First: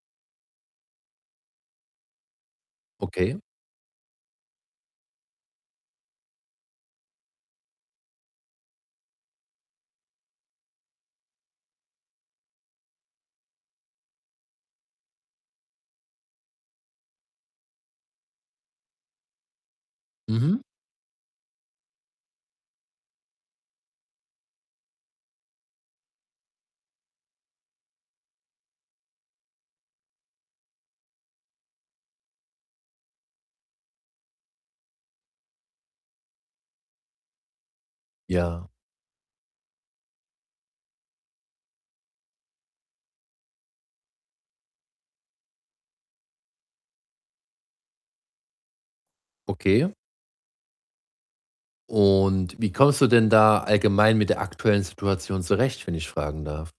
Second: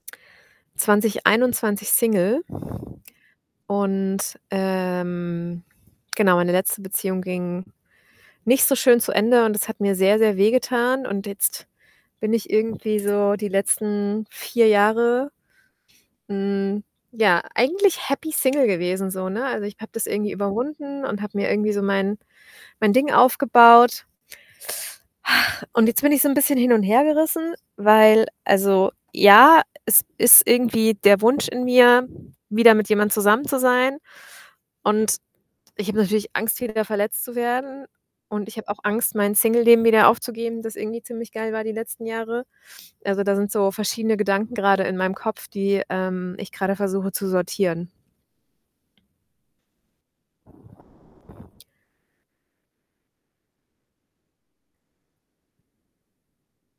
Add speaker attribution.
Speaker 1: 2021 Single,
Speaker 2: Okay.
Speaker 1: und, ähm, genau, meine letzte Beziehung ging nicht so schön zu Ende und es hat mir sehr, sehr wehgetan und jetzt bin ich irgendwie so die letzten 4 Jahre, hm, ja, eigentlich happy single gewesen so, ne? Also, ich habe das irgendwie
Speaker 2: Mhm.
Speaker 1: überwunden und habe mir irgendwie so mein mein Ding aufgebaut. Und jetzt bin ich so 'n bisschen hin und hergerissen, weil also, ja, es ist irgendwie der Wunsch in mir, wieder mit jemand zusammen zu sein und ich habe natürlich Angst, wieder verletzt zu werden und ich habe
Speaker 2: Ja.
Speaker 1: auch Angst, mein Singleleben wieder aufzugeben, das irgendwie ziemlich geil war die letzten Jahre. Also, da sind so verschiedene Gedanken grade in meinem Kopf, die, ähm, ich grade versuche zu sortieren.
Speaker 2: Okay. Und wie kommst du denn da allgemein mit der aktuellen Situation zurecht, wenn ich fragen darf?